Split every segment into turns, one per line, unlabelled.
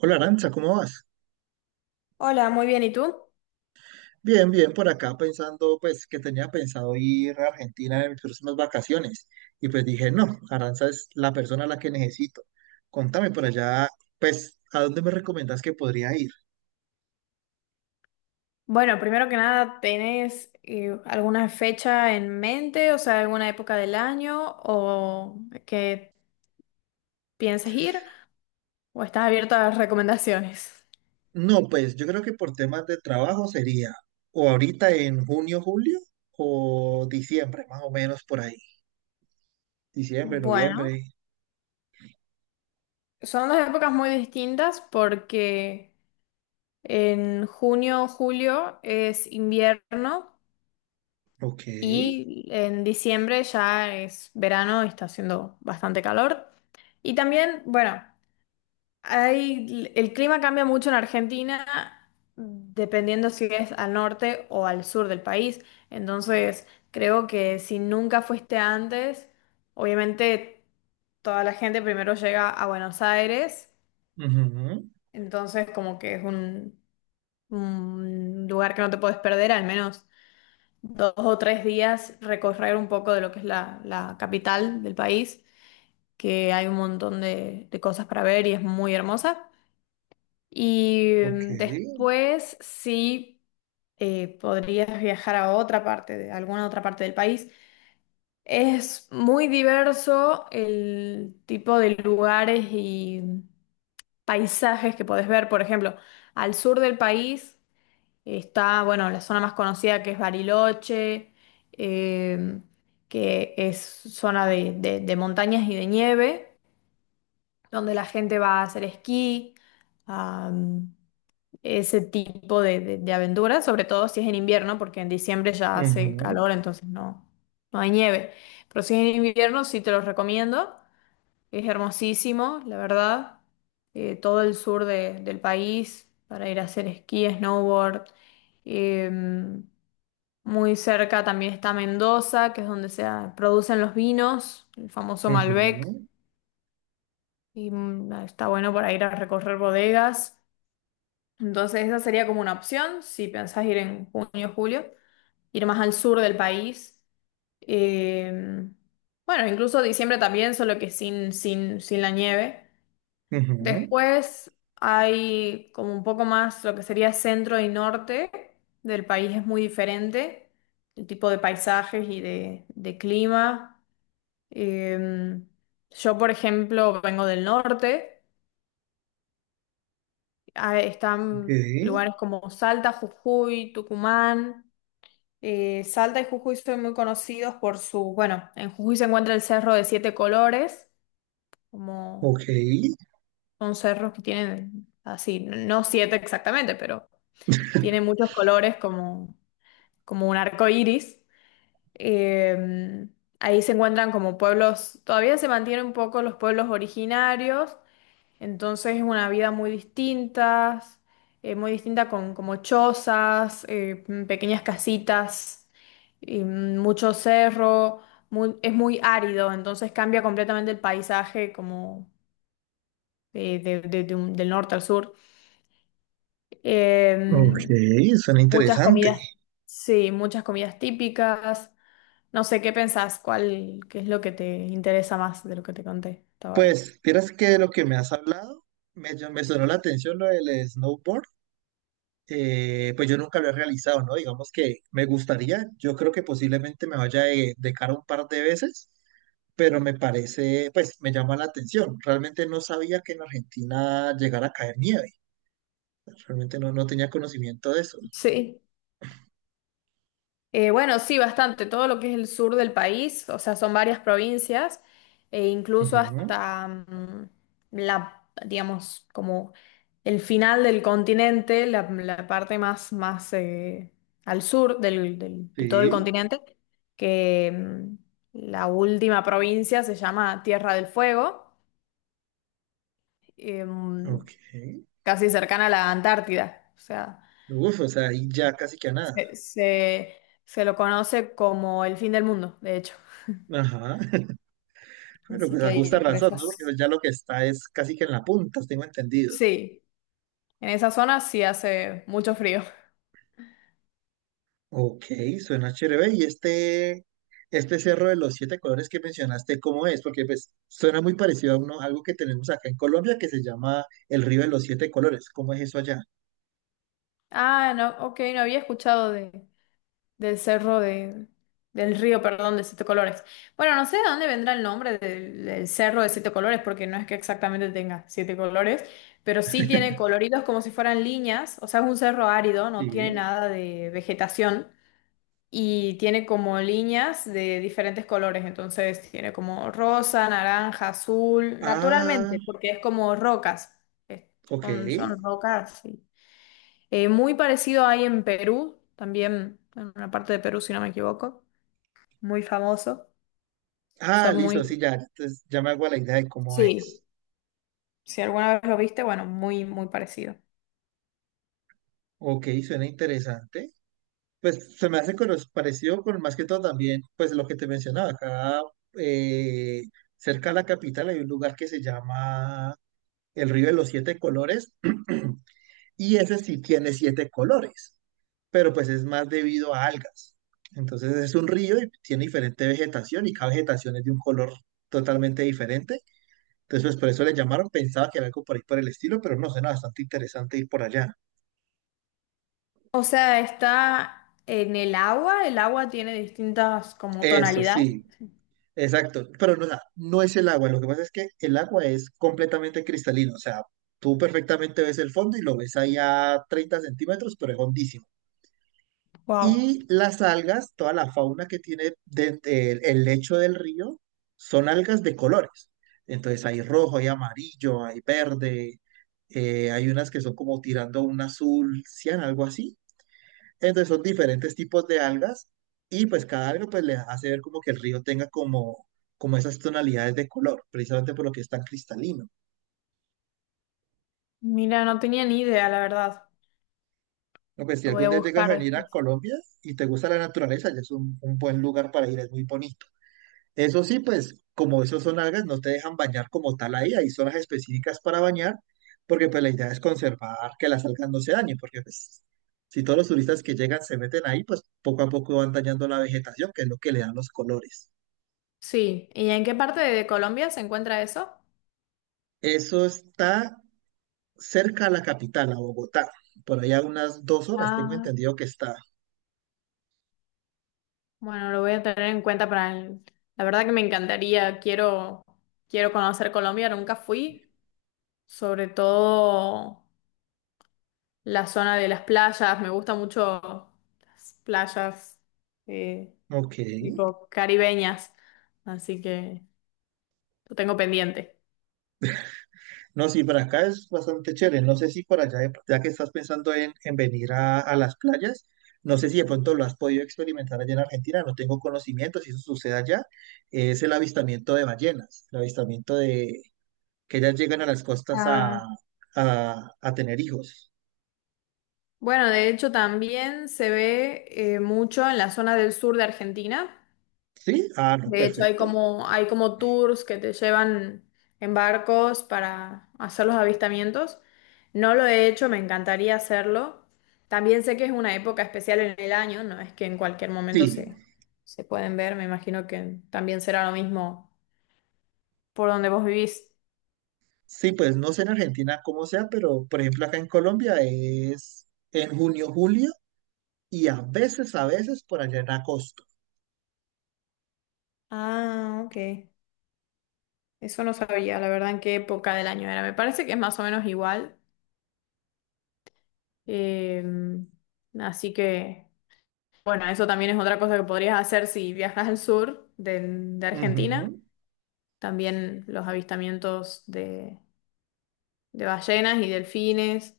Hola Arancha, ¿cómo vas?
Hola, muy bien, ¿y tú?
Bien, bien, por acá pensando, pues que tenía pensado ir a Argentina en mis próximas vacaciones. Y pues dije, no, Aranza es la persona a la que necesito. Contame por allá, pues, ¿a dónde me recomiendas que podría ir?
Bueno, primero que nada, ¿tenés alguna fecha en mente? O sea, ¿alguna época del año o que pienses ir o estás abierto a las recomendaciones?
No, pues yo creo que por temas de trabajo sería o ahorita en junio, julio o diciembre, más o menos por ahí. Diciembre,
Bueno,
noviembre.
son dos épocas muy distintas porque en junio, julio es invierno
Ok.
y en diciembre ya es verano y está haciendo bastante calor. Y también, bueno, hay, el clima cambia mucho en Argentina dependiendo si es al norte o al sur del país. Entonces, creo que si nunca fuiste antes, obviamente toda la gente primero llega a Buenos Aires.
Ujú.
Entonces, como que es un lugar que no te puedes perder, al menos dos o tres días recorrer un poco de lo que es la capital del país, que hay un montón de cosas para ver y es muy hermosa. Y
Ok.
después sí podrías viajar a otra parte, de alguna otra parte del país. Es muy diverso el tipo de lugares y paisajes que podés ver. Por ejemplo, al sur del país está, bueno, la zona más conocida, que es Bariloche, eh, que es zona de, de montañas y de nieve, donde la gente va a hacer esquí, ese tipo de, de aventuras, sobre todo si es en invierno, porque en diciembre ya hace
Ujú,
calor, entonces no, no hay nieve. Pero si es en invierno, sí te los recomiendo. Es hermosísimo, la verdad. Todo el sur del país para ir a hacer esquí, snowboard. Eh, Muy cerca también está Mendoza, que es donde se producen los vinos, el famoso Malbec.
ujú,
Y está bueno para ir a recorrer bodegas. Entonces esa sería como una opción si pensás ir en junio o julio, ir más al sur del país. Eh, bueno, incluso diciembre también, solo que sin la nieve.
ujú.
Después hay como un poco más lo que sería centro y norte del país es muy diferente, el tipo de paisajes y de clima. Eh, yo, por ejemplo, vengo del norte. Ah,
Ok.
están lugares como Salta, Jujuy, Tucumán. Salta y Jujuy son muy conocidos por su, bueno, en Jujuy se encuentra el Cerro de Siete Colores, como
Ok.
son cerros que tienen así, no siete exactamente, pero tienen muchos colores como, como un arco iris. Eh, Ahí se encuentran como pueblos, todavía se mantienen un poco los pueblos originarios. Entonces es una vida muy distinta, muy distinta, con como chozas, pequeñas casitas, y, mucho cerro, es muy árido, entonces cambia completamente el paisaje, como del norte al sur.
Ok,
Eh,
suena
Muchas
interesante.
comidas, sí, muchas comidas típicas. No sé, ¿qué pensás? ¿Cuál, qué es lo que te interesa más de lo que te conté hasta ahora?
Pues, vieras que de lo que me has hablado, me sonó la atención lo del snowboard. Pues yo nunca lo he realizado, ¿no? Digamos que me gustaría, yo creo que posiblemente me vaya de cara un par de veces, pero me parece, pues me llama la atención. Realmente no sabía que en Argentina llegara a caer nieve. Realmente no, no tenía conocimiento de eso.
Sí. Bueno, sí, bastante. Todo lo que es el sur del país, o sea, son varias provincias, e incluso
Ujú.
hasta la, digamos, como el final del continente, la parte más, más al sur de todo el
Sí,
continente, que la última provincia se llama Tierra del Fuego,
ok.
em, casi cercana a la Antártida. O sea,
Uf, o sea, ahí ya casi que a nada.
se, se se lo conoce como el fin del mundo, de hecho.
Ajá. Pero
Así
pues
que
a justa
ahí por
razón, ¿no? Porque
esas,
pues ya lo que está es casi que en la punta, tengo entendido.
sí, en esa zona sí hace mucho frío.
Ok, suena chévere. Y este cerro de los siete colores que mencionaste, ¿cómo es? Porque pues suena muy parecido a uno, algo que tenemos acá en Colombia que se llama el río de los siete colores. ¿Cómo es eso allá?
Ah, no, ok, no había escuchado de, del cerro de, del río, perdón, de Siete Colores. Bueno, no sé de dónde vendrá el nombre del, del cerro de Siete Colores, porque no es que exactamente tenga siete colores, pero sí tiene coloridos como si fueran líneas, o sea, es un cerro árido, no tiene
Sí.
nada de vegetación. Y tiene como líneas de diferentes colores, entonces tiene como rosa, naranja, azul,
Ah,
naturalmente, porque es como rocas, eh,
ok.
son, son rocas, sí. Muy parecido hay en Perú, también en una parte de Perú, si no me equivoco, muy famoso,
Ah,
son
listo, sí,
muy,
ya. Entonces ya me hago a la idea de cómo
sí,
es.
si alguna vez lo viste, bueno, muy, muy parecido.
Ok, suena interesante. Pues se me hace con los- parecido con más que todo también, pues lo que te mencionaba, acá eh, cerca de la capital hay un lugar que se llama el Río de los Siete Colores y ese sí tiene siete colores, pero pues es más debido a algas. Entonces es un río y tiene diferente vegetación y cada vegetación es de un color totalmente diferente. Entonces pues por eso le llamaron, pensaba que era algo por ahí por el estilo, pero no, suena bastante interesante ir por allá.
O sea, está en el agua tiene distintas como
Eso
tonalidades.
sí. Exacto, pero no, o sea, no es el agua, lo que pasa es que el agua es completamente cristalino, o sea, tú perfectamente ves el fondo y lo ves ahí a 30 centímetros, pero es hondísimo.
Wow.
Y las algas, toda la fauna que tiene el lecho del río, son algas de colores. Entonces hay rojo, hay amarillo, hay verde, hay unas que son como tirando a un azul cian, algo así. Entonces son diferentes tipos de algas y pues cada alga pues le hace ver como que el río tenga como, como esas tonalidades de color, precisamente por lo que es tan cristalino.
Mira, no tenía ni idea, la verdad.
No, pues si
Lo voy
algún
a
día llegas
buscar
a venir a
después.
Colombia y te gusta la naturaleza, ya es un buen lugar para ir, es muy bonito. Eso sí, pues como esos son algas, no te dejan bañar como tal ahí, hay zonas específicas para bañar, porque pues la idea es conservar que las algas no se dañen, porque pues si todos los turistas que llegan se meten ahí, pues poco a poco van dañando la vegetación, que es lo que le dan los colores.
Sí. ¿Y en qué parte de Colombia se encuentra eso?
Eso está cerca a la capital, a Bogotá. Por allá unas dos horas, tengo
Ah,
entendido que está.
bueno, lo voy a tener en cuenta para el... La verdad que me encantaría, quiero, quiero conocer Colombia, nunca fui, sobre todo la zona de las playas, me gusta mucho las playas, eh,
Ok.
tipo caribeñas, así que lo tengo pendiente.
No, sí, para acá es bastante chévere. No sé si por allá, de- ya que estás pensando en venir a las playas, no sé si de pronto lo has podido experimentar allá en Argentina. No tengo conocimiento si eso sucede allá. Es el avistamiento de ballenas, el avistamiento de que ellas llegan a las costas
Ah,
a tener hijos.
bueno, de hecho también se ve mucho en la zona del sur de Argentina.
¿Sí? Ah, no,
De hecho,
perfecto.
hay como tours que te llevan en barcos para hacer los avistamientos. No lo he hecho, me encantaría hacerlo. También sé que es una época especial en el año, no es que en cualquier momento
Sí.
se pueden ver, me imagino que también será lo mismo por donde vos vivís.
Sí, pues no sé en Argentina cómo sea, pero por ejemplo acá en Colombia es en junio, julio y a veces por allá en agosto.
Ah, ok. Eso no sabía, la verdad, en qué época del año era. Me parece que es más o menos igual. Em, Así que... Bueno, eso también es otra cosa que podrías hacer si viajas al sur de Argentina.
Ujú.
También los avistamientos de ballenas y delfines.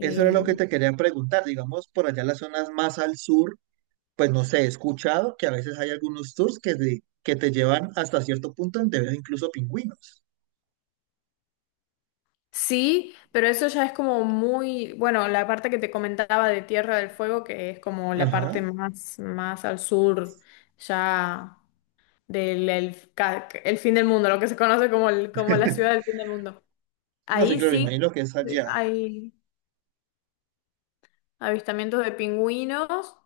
Eso era lo que te quería preguntar. Digamos, por allá las zonas más al sur, pues no sé, he escuchado que a veces hay algunos tours que te llevan hasta cierto punto donde ves incluso pingüinos.
sí, pero eso ya es como muy, bueno, la parte que te comentaba de Tierra del Fuego, que es como la
Ajá.
parte más, más al sur, ya el fin del mundo, lo que se conoce como, como la ciudad del fin del mundo.
No sé,
Ahí
claro,
sí
imagino que es allá.
hay avistamientos de pingüinos.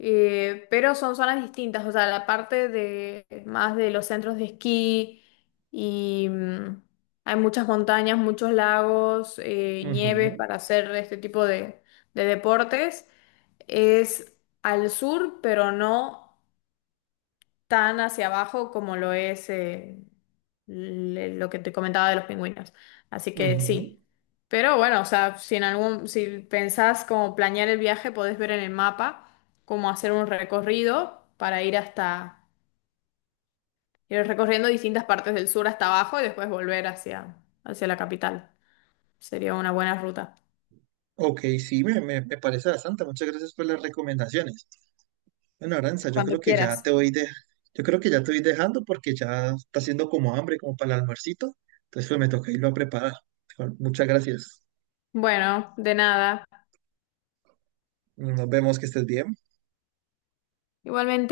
Pero son zonas distintas, o sea, la parte de más de los centros de esquí y hay muchas montañas, muchos lagos, nieves
Ujú,
para hacer este tipo de deportes. Es al sur, pero no tan hacia abajo como lo es lo que te comentaba de los pingüinos. Así que
ujú.
sí. Pero bueno, o sea, si en algún, si pensás como planear el viaje, podés ver en el mapa cómo hacer un recorrido para ir hasta, ir recorriendo distintas partes del sur hasta abajo y después volver hacia, hacia la capital. Sería una buena ruta.
Ok, sí, me parece bastante. Muchas gracias por las recomendaciones. Bueno, Aranza, yo
Cuando
creo que ya te
quieras.
voy de, yo creo que ya te voy dejando porque ya está haciendo como hambre, como para el almuercito. Entonces, pues me toca irlo a preparar. Muchas gracias.
Bueno, de nada.
Nos vemos, que estés bien.
Igualmente.